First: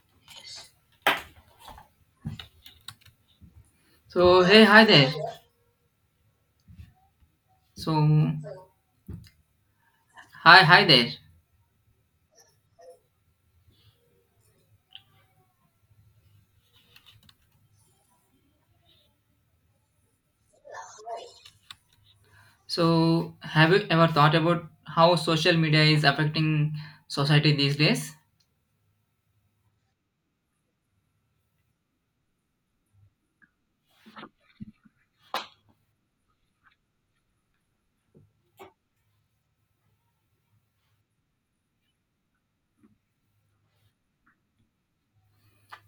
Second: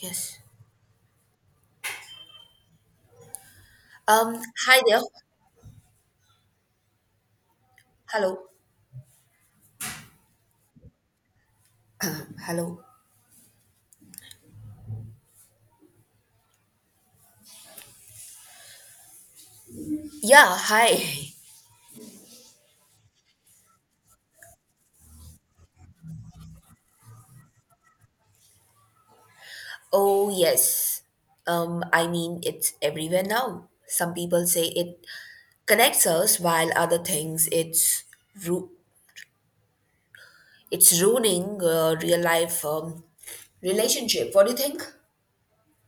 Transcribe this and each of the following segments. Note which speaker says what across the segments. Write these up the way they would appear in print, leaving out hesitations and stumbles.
Speaker 1: Yes. Um,
Speaker 2: So hey,
Speaker 1: hi
Speaker 2: hi
Speaker 1: there.
Speaker 2: there. So
Speaker 1: Hello.
Speaker 2: Hi, hi there.
Speaker 1: Hello. Yeah, hi.
Speaker 2: So have you ever thought about how social media is affecting society these days?
Speaker 1: Oh, yes. I mean, it's everywhere now. Some people say it connects us, while other things ru- it's ruining real life relationship. What do you think?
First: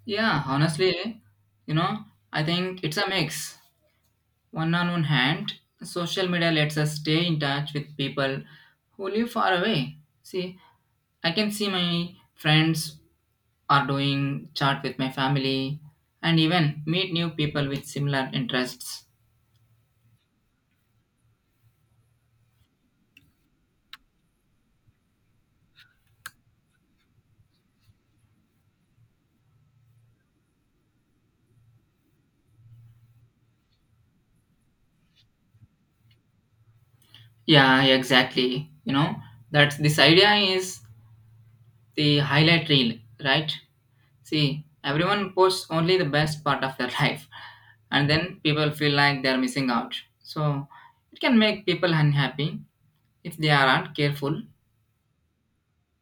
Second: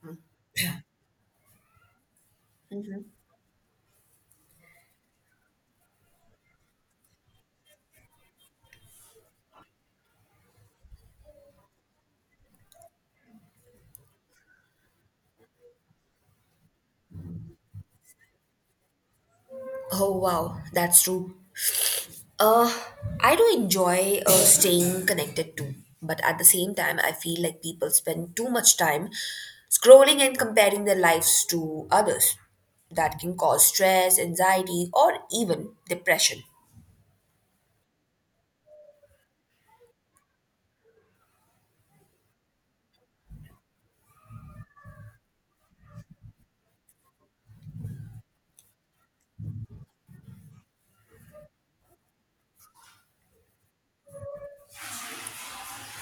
Speaker 2: Yeah, honestly, you know, I think it's a mix. One on one hand, social media lets us stay in touch with people who live far away. See, I can see my friends are doing chat with my family and even meet new people with similar interests.
Speaker 1: Oh, wow, that's true. Uh, I do enjoy staying connected too, but at the same time, I feel like people spend too much time scrolling and comparing their lives to others. That can cause stress, anxiety, or even depression.
Speaker 2: Yeah, yeah, exactly. That's this idea is the highlight reel, right? See, everyone posts only the best part of their life, and then people feel like they're missing out. So, it can make people unhappy if they aren't careful.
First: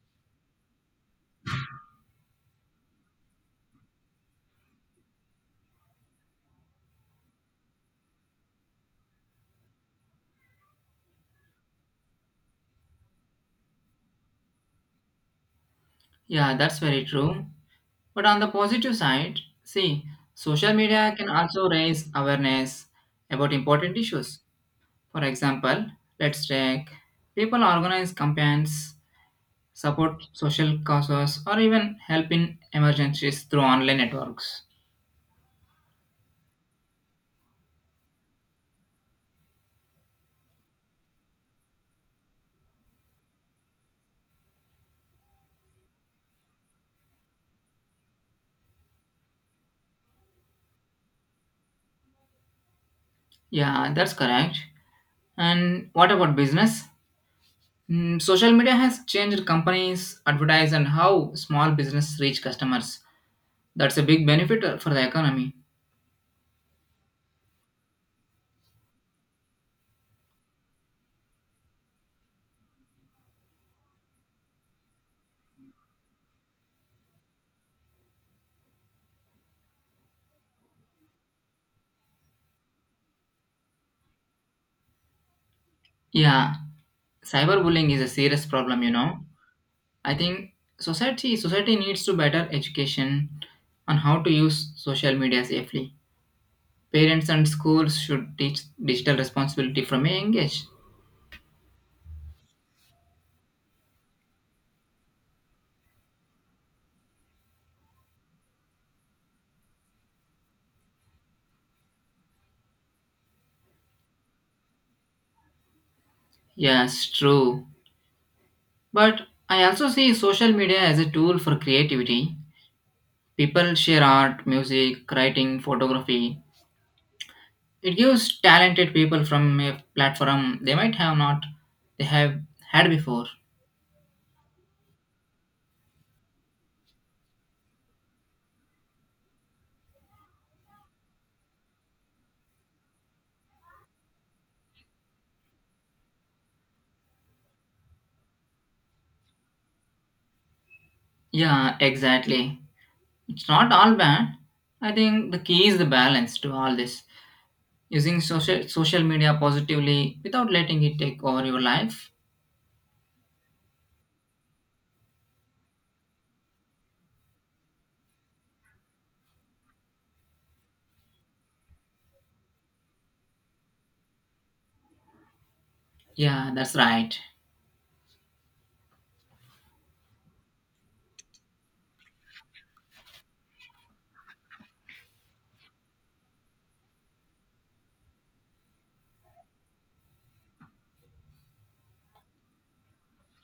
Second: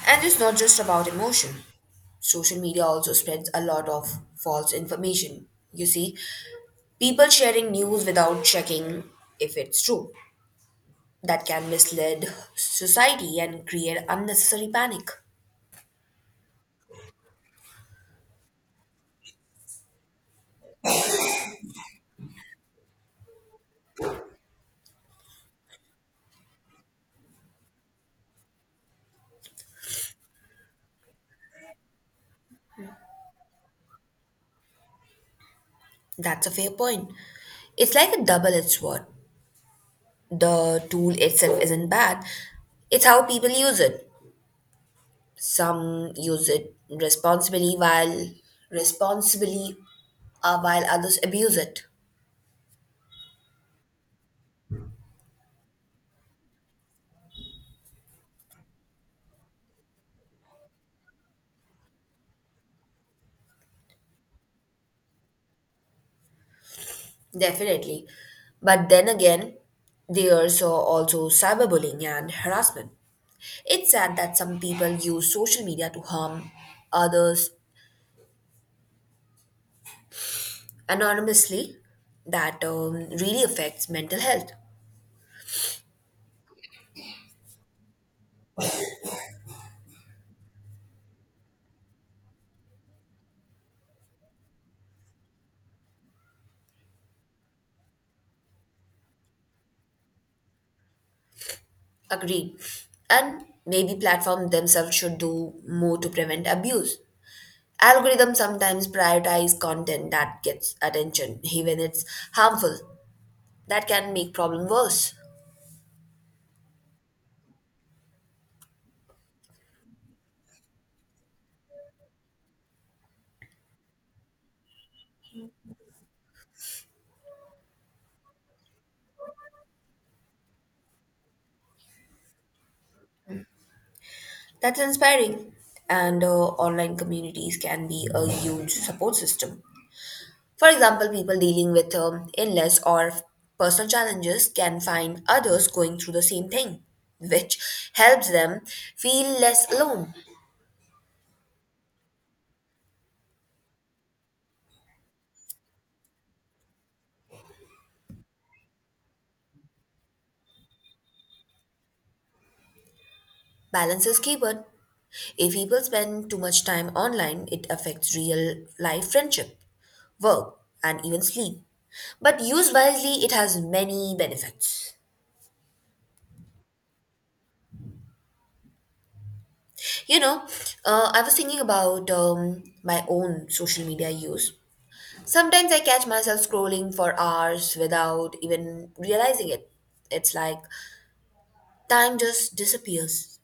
Speaker 1: And it's not just about emotion. Social media also spreads a lot of false information. You see, people sharing news without checking if it's true. That can mislead society and create unnecessary panic.
Speaker 2: Yeah, that's very true. But on the positive side, see, social media can also raise awareness about important issues. For example, let's take people organize campaigns support social causes, or even help in emergencies through online networks.
Speaker 1: That's a fair point. It's like a double edged sword. The tool itself isn't bad, it's how people use it. Some use it responsibly while others abuse it.
Speaker 2: Yeah, that's correct. And what about business? Social media has changed companies, advertise, and how small business reach customers. That's a big benefit for the economy.
Speaker 1: Definitely. But then again, there's also cyberbullying and harassment. It's sad that some people use social media to harm others anonymously. That really affects mental health.
Speaker 2: Yeah, cyberbullying is a serious problem. I think society needs to better education on how to use social media safely. Parents and schools should teach digital responsibility from a young age.
Speaker 1: Agreed. And maybe platforms themselves should do more to prevent abuse. Algorithms sometimes prioritize content that gets attention, even it's harmful. That can make problem worse.
Speaker 2: Yes, true. But I also see social media as a tool for creativity. People share art, music, writing, photography. It gives talented people from a platform they might have not they have had before.
Speaker 1: That's inspiring. And online communities can be a huge support system. For example, people dealing with illness or personal challenges can find others going through the same thing, which helps them feel less alone.
Speaker 2: Yeah, exactly. It's not all bad. I think the key is the balance to all this. Using social media positively without letting it take over your life.
Speaker 1: Balance is keyword. If people spend too much time online, it affects real life friendship, work, and even sleep. But used wisely, it has many benefits.
Speaker 2: Yeah, that's right.
Speaker 1: You know, I was thinking about my own social media use. Sometimes I catch myself scrolling for hours without even realizing it. It's like time just disappears.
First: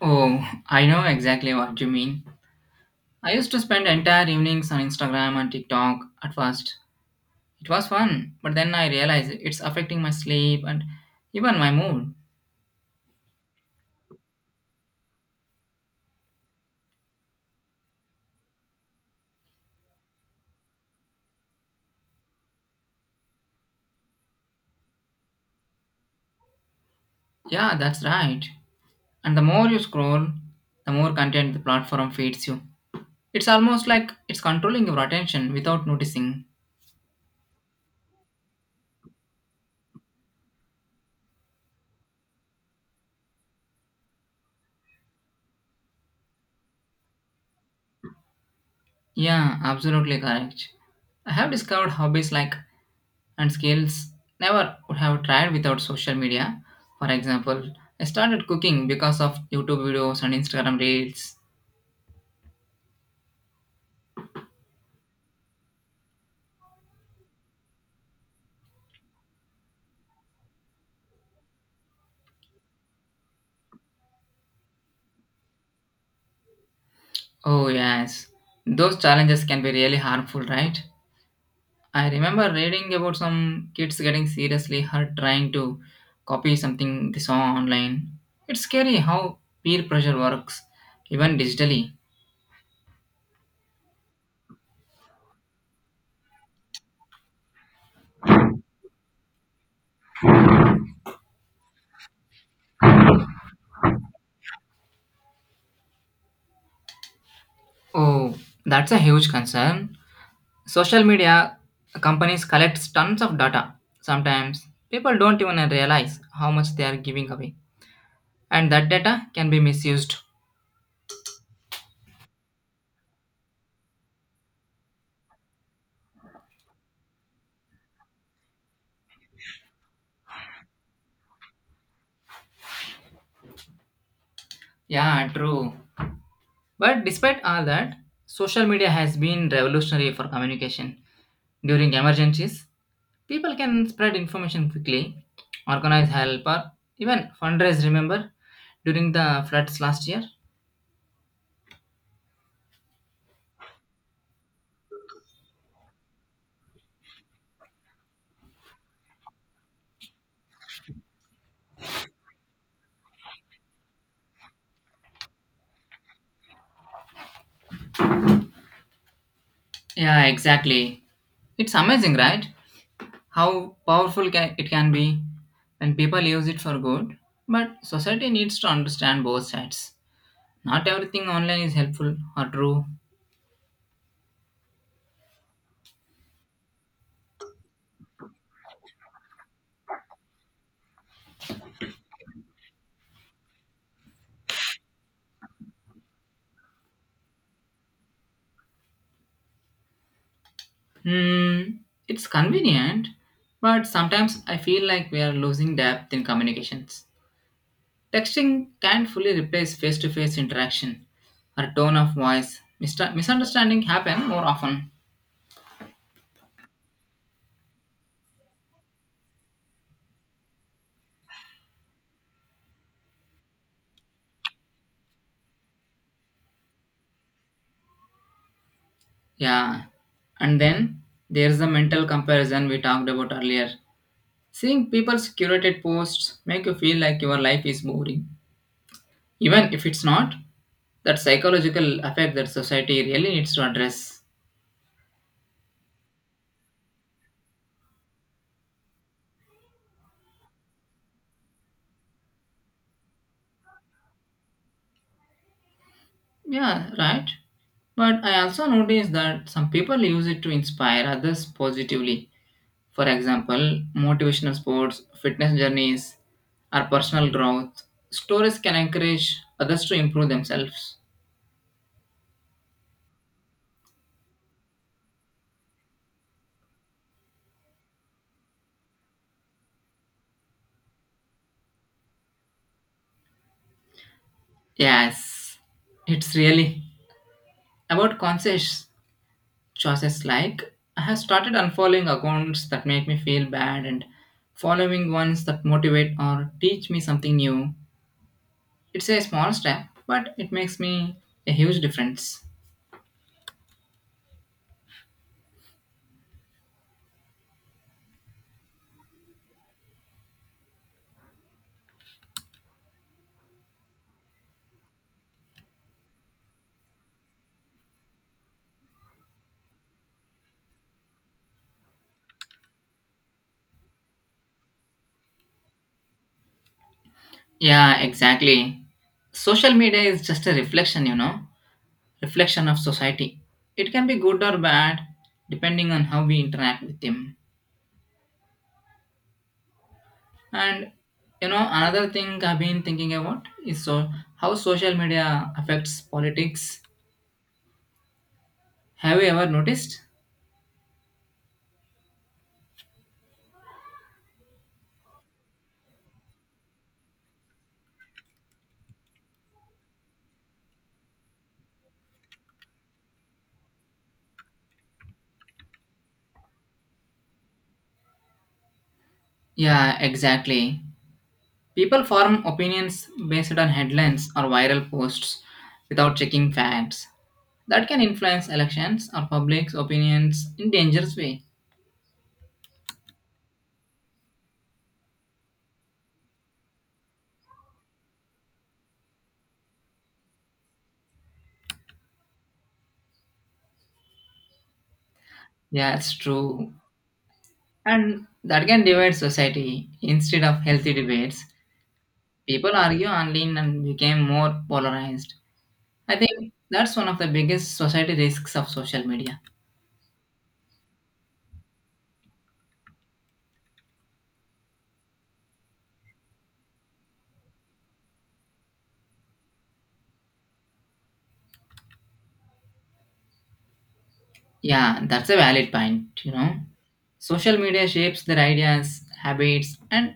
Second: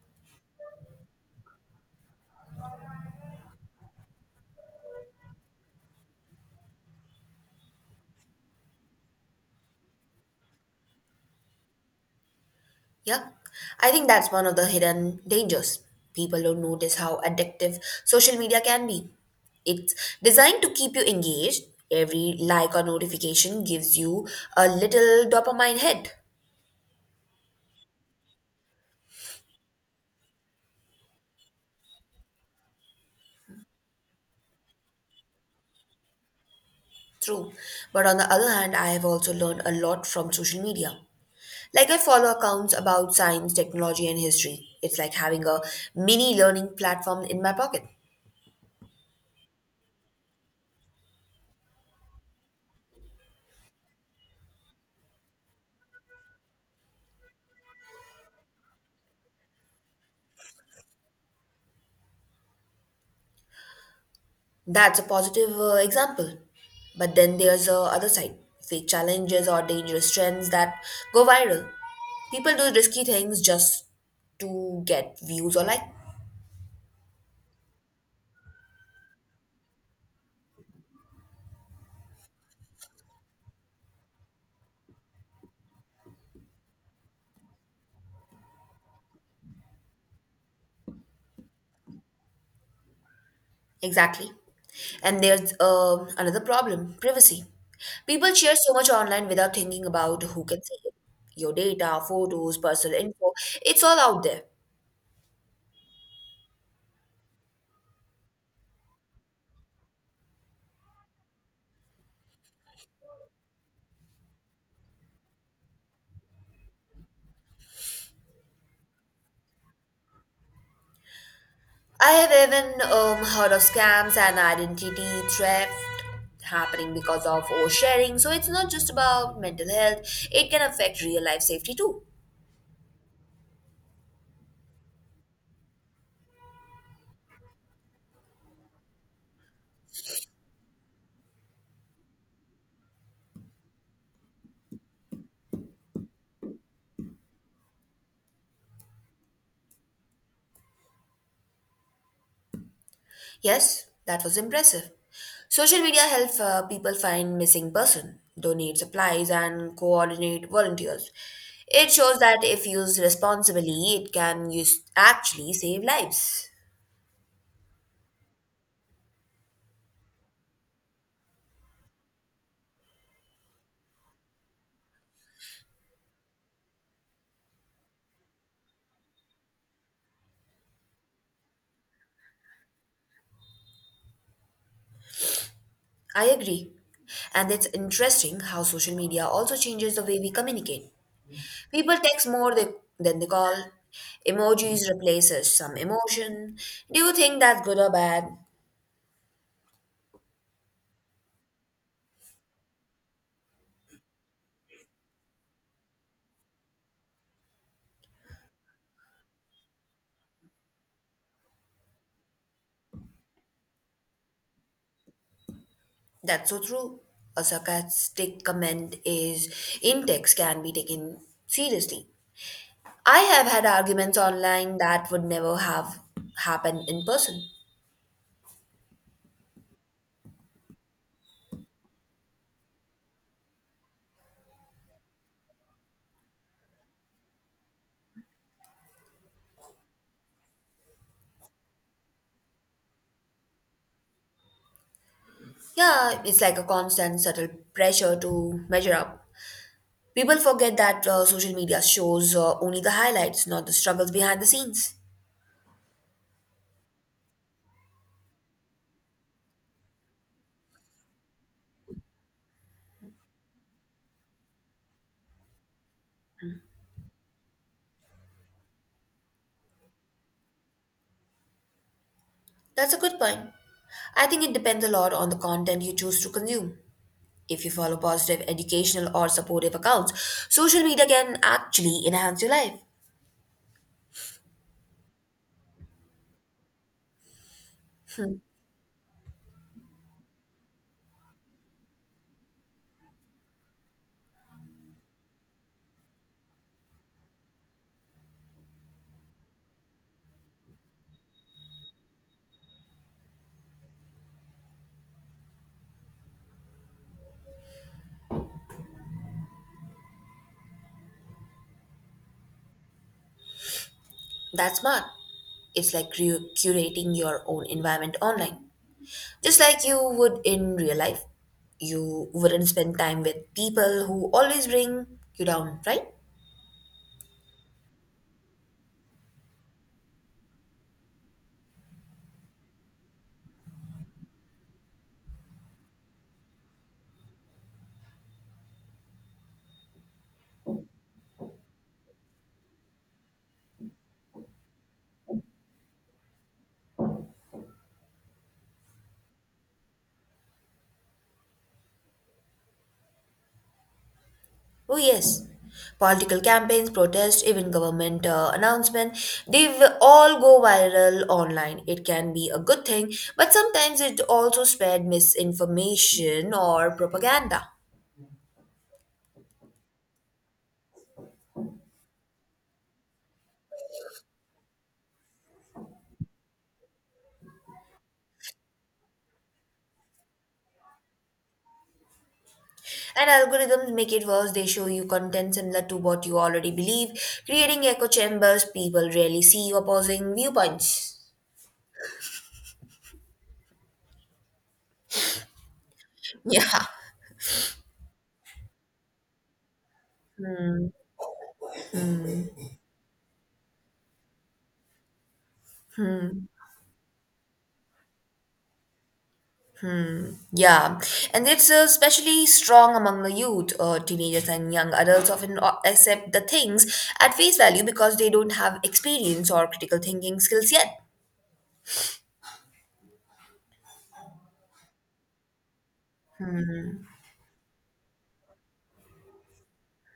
Speaker 2: Oh, I know exactly what you mean. I used to spend entire evenings on Instagram and TikTok at first. It was fun, but then I realized it's affecting my sleep and even my mood.
Speaker 1: Yeah, I think that's one of the hidden dangers. People don't notice how addictive social media can be. It's designed to keep you engaged. Every like or notification gives you a little dopamine hit.
Speaker 2: Yeah, that's right. And the more you scroll, the more content the platform feeds you. It's almost like it's controlling your attention without noticing.
Speaker 1: True. But on the other hand, I have also learned a lot from social media. Like, I follow accounts about science, technology, and history. It's like having a mini learning platform in my pocket.
Speaker 2: Yeah, absolutely correct. I have discovered hobbies like and skills never would have tried without social media. For example, I started cooking because of YouTube videos and Instagram reels.
Speaker 1: That's a positive example. But then there's the other side fake challenges or dangerous trends that go viral. People do risky things just to get views or like.
Speaker 2: Oh, yes. Those challenges can be really harmful, right? I remember reading about some kids getting seriously hurt trying to copy something they saw online. It's scary how peer pressure works, even digitally.
Speaker 1: Exactly. And there's another problem privacy. People share so much online without thinking about who can see it. Your data, photos, personal info, it's all out there.
Speaker 2: Oh, that's a huge concern. Social media companies collect tons of data. Sometimes people don't even realize how much they are giving away, and that data can be misused.
Speaker 1: I have even heard of scams and identity theft happening because of oversharing. So it's not just about mental health, it can affect real life safety too.
Speaker 2: Yeah, true. But despite all that, social media has been revolutionary for communication. During emergencies, people can spread information quickly, organize help, or even fundraise. Remember during the floods last year?
Speaker 1: Yes, that was impressive. Social media helps people find missing person, donate supplies and coordinate volunteers. It shows that if used responsibly, it can use, actually save lives.
Speaker 2: Yeah, exactly. It's amazing, right? How powerful can, it can be when people use it for good. But society needs to understand both sides. Not everything online is helpful or true.
Speaker 1: I agree. And it's interesting how social media also changes the way we communicate. People text more they, than they call. Emojis replaces some emotion. Do you think that's good or bad?
Speaker 2: Hmm, it's convenient, but sometimes I feel like we are losing depth in communications. Texting can't fully replace face to face interaction or tone of voice. Misunderstanding happen more often.
Speaker 1: That's so true. A sarcastic comment is in text can be taken seriously. I have had arguments online that would never have happened in person.
Speaker 2: Yeah. And then there's the mental comparison we talked about earlier. Seeing people's curated posts make you feel like your life is boring. Even if it's not, that psychological effect that society really needs to address.
Speaker 1: Yeah, it's like a constant subtle pressure to measure up. People forget that social media shows only the highlights, not the struggles behind the scenes.
Speaker 2: Yeah, right. But I also noticed that some people use it to inspire others positively. For example, motivational sports, fitness journeys, or personal growth. Stories can encourage others to improve themselves.
Speaker 1: That's a good point. I think it depends a lot on the content you choose to consume. If you follow positive, educational, or supportive accounts, social media can actually enhance your life.
Speaker 2: Yes, it's really about conscious choices. Like, I have started unfollowing accounts that make me feel bad and following ones that motivate or teach me something new. It's a small step, but it makes me a huge difference.
Speaker 1: That's smart. It's like curating your own environment online. Just like you would in real life, you wouldn't spend time with people who always bring you down, right?
Speaker 2: Yeah, exactly. Social media is just a reflection, you know, reflection of society. It can be good or bad depending on how we interact with them. And another thing I've been thinking about is so how social media affects politics. Have you ever noticed?
Speaker 1: Oh, yes. Political campaigns, protests, even government announcements, they will all go viral online. It can be a good thing, but sometimes it also spread misinformation or propaganda.
Speaker 2: Yeah, exactly. People form opinions based on headlines or viral posts without checking facts. That can influence elections or public opinions in dangerous way.
Speaker 1: And algorithms make it worse. They show you content similar to what you already believe, creating echo chambers. People rarely see opposing viewpoints.
Speaker 2: Yeah, it's true.
Speaker 1: Yeah.
Speaker 2: And that can divide society. Instead of
Speaker 1: Hmm.
Speaker 2: healthy debates, people argue online and became more polarized. I think that's one of the biggest society risks of social media.
Speaker 1: Yeah, and it's especially strong among the youth, teenagers, and young adults often accept the things at face value because they don't have experience or critical thinking skills yet.
Speaker 2: Yeah, that's a valid point, Social media shapes their ideas, habits, and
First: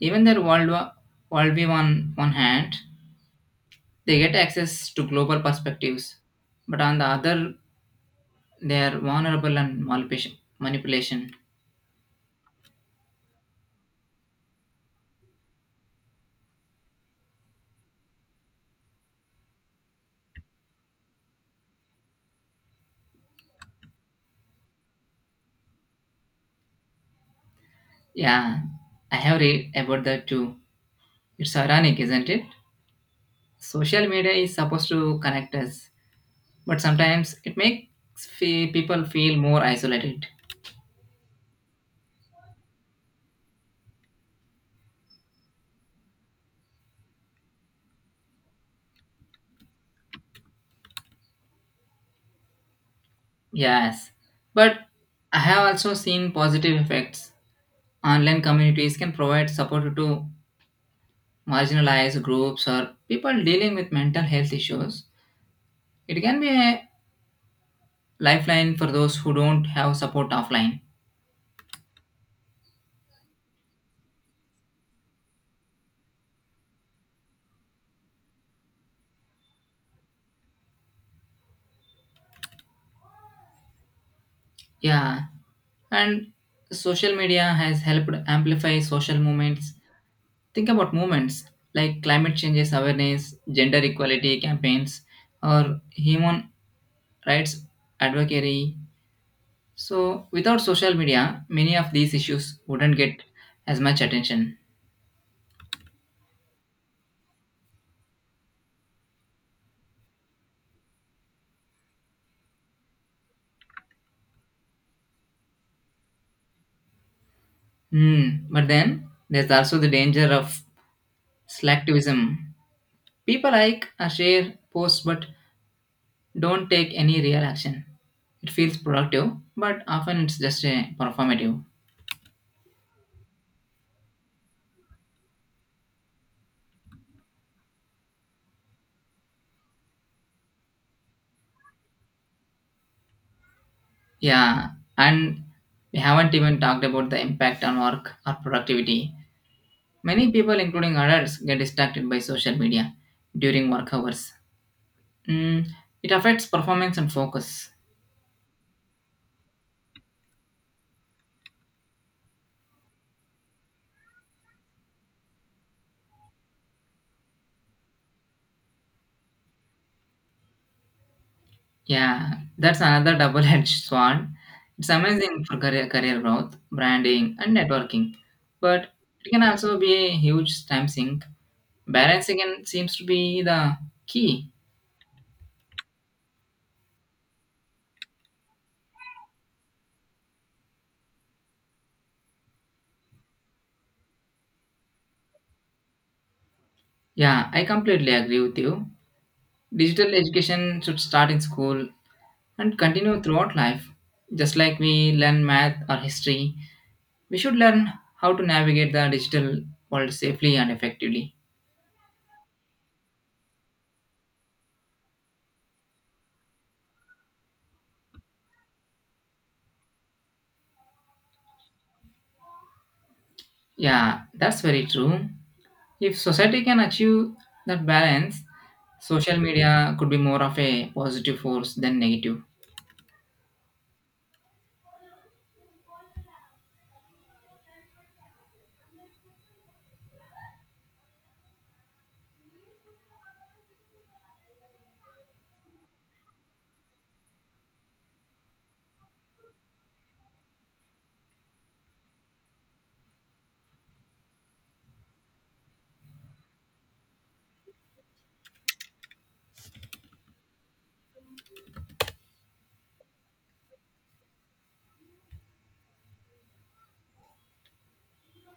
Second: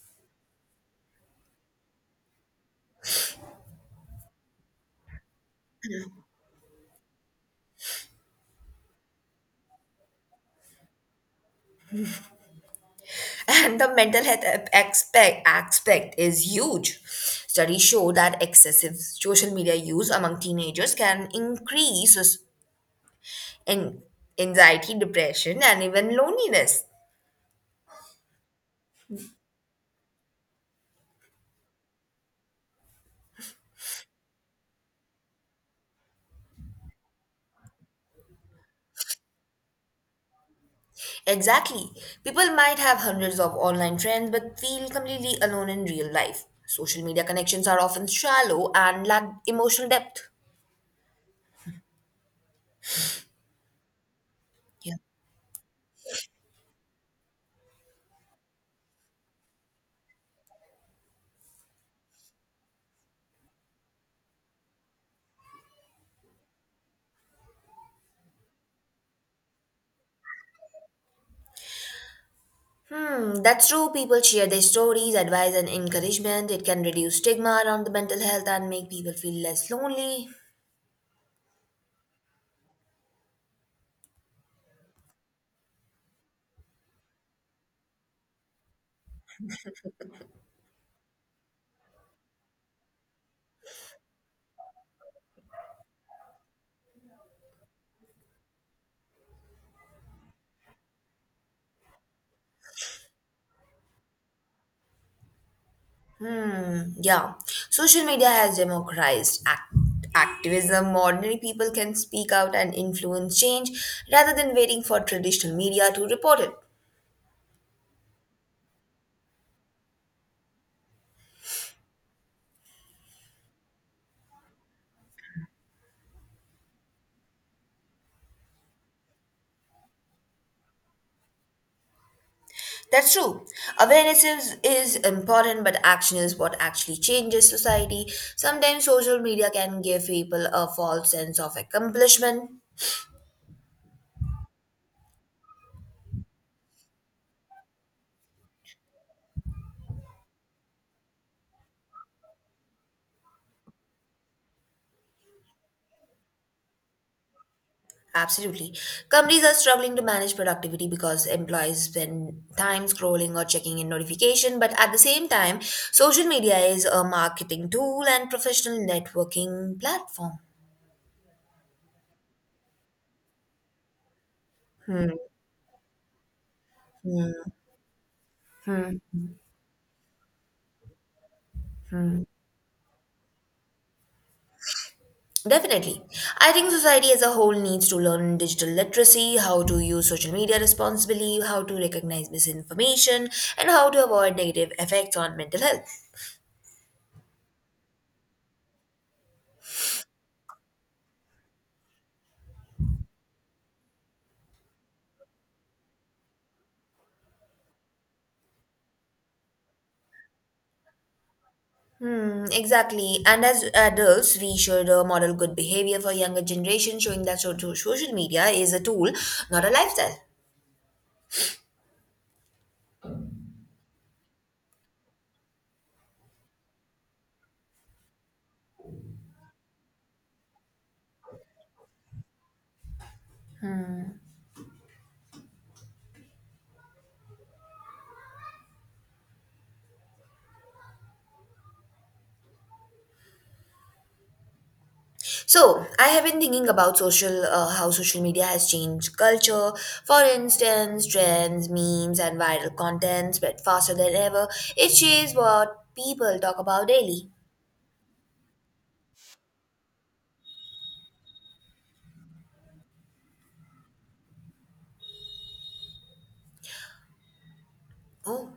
Speaker 2: even their worldview on one hand, they get access to global perspectives, but on the other, they are vulnerable and manipulation.
Speaker 1: And the mental health aspect is huge. Studies show that excessive social media use among teenagers can increase s- in anxiety, depression, and even loneliness.
Speaker 2: Yeah, I have read about that too. It's ironic, isn't it? Social media is supposed to connect us, but sometimes it makes people feel more isolated.
Speaker 1: Exactly. People might have hundreds of online friends but feel completely alone in real life. Social media connections are often shallow and lack emotional depth.
Speaker 2: Yes, but
Speaker 1: Yeah.
Speaker 2: I have also seen positive effects. Online communities can provide support to marginalized groups or people dealing with mental health issues. It can be a lifeline for those who don't have support offline.
Speaker 1: Hmm, that's true. People share their stories, advice, and encouragement. It can reduce stigma around the mental health and make people feel less lonely.
Speaker 2: Yeah, and social media has helped amplify social movements. Think about movements like climate changes awareness, gender equality campaigns, or human rights advocacy. So, without social media, many of these issues wouldn't get as much attention.
Speaker 1: Hmm, yeah. Social media has democratized activism. Ordinary people can speak out and influence change rather than waiting for traditional media to report it.
Speaker 2: Hmm. But then there's also the danger of Selectivism. People like or share posts but don't take any real action. It feels productive, but often it's just a performative.
Speaker 1: That's true. Awareness is important, but action is what actually changes society. Sometimes social media can give people a false sense of accomplishment.
Speaker 2: Yeah, and we haven't even talked about the impact on work or productivity. Many people, including adults, get distracted by social media during work hours. Mm, it affects performance and focus.
Speaker 1: Absolutely. Companies are struggling to manage productivity because employees spend time scrolling or checking in notification, but at the same time, social media is a marketing tool and professional networking platform.
Speaker 2: Yeah, that's another double-edged sword. It's
Speaker 1: Hmm.
Speaker 2: amazing for career growth, branding, and networking, but
Speaker 1: Hmm.
Speaker 2: it can also be a huge time sink. Balancing and seems to be the key.
Speaker 1: Definitely. I think society as a whole needs to learn digital literacy, how to use social media responsibly, how to recognize misinformation, and how to avoid negative effects on mental health.
Speaker 2: Yeah, I completely agree with you. Digital education should start in school and continue throughout life. Just like we learn math or history, we should learn how to navigate the digital world safely and effectively.
Speaker 1: Hmm, exactly. And as adults, we should model good behavior for younger generation, showing that social media is a tool, not a lifestyle.
Speaker 2: Yeah, that's very true. If society can achieve that balance, social media could be more of a positive force than negative.
Speaker 1: So, I have been thinking about social how social media has changed culture. For instance, trends, memes, and viral content spread faster than ever. It shapes what people talk about daily. Oh,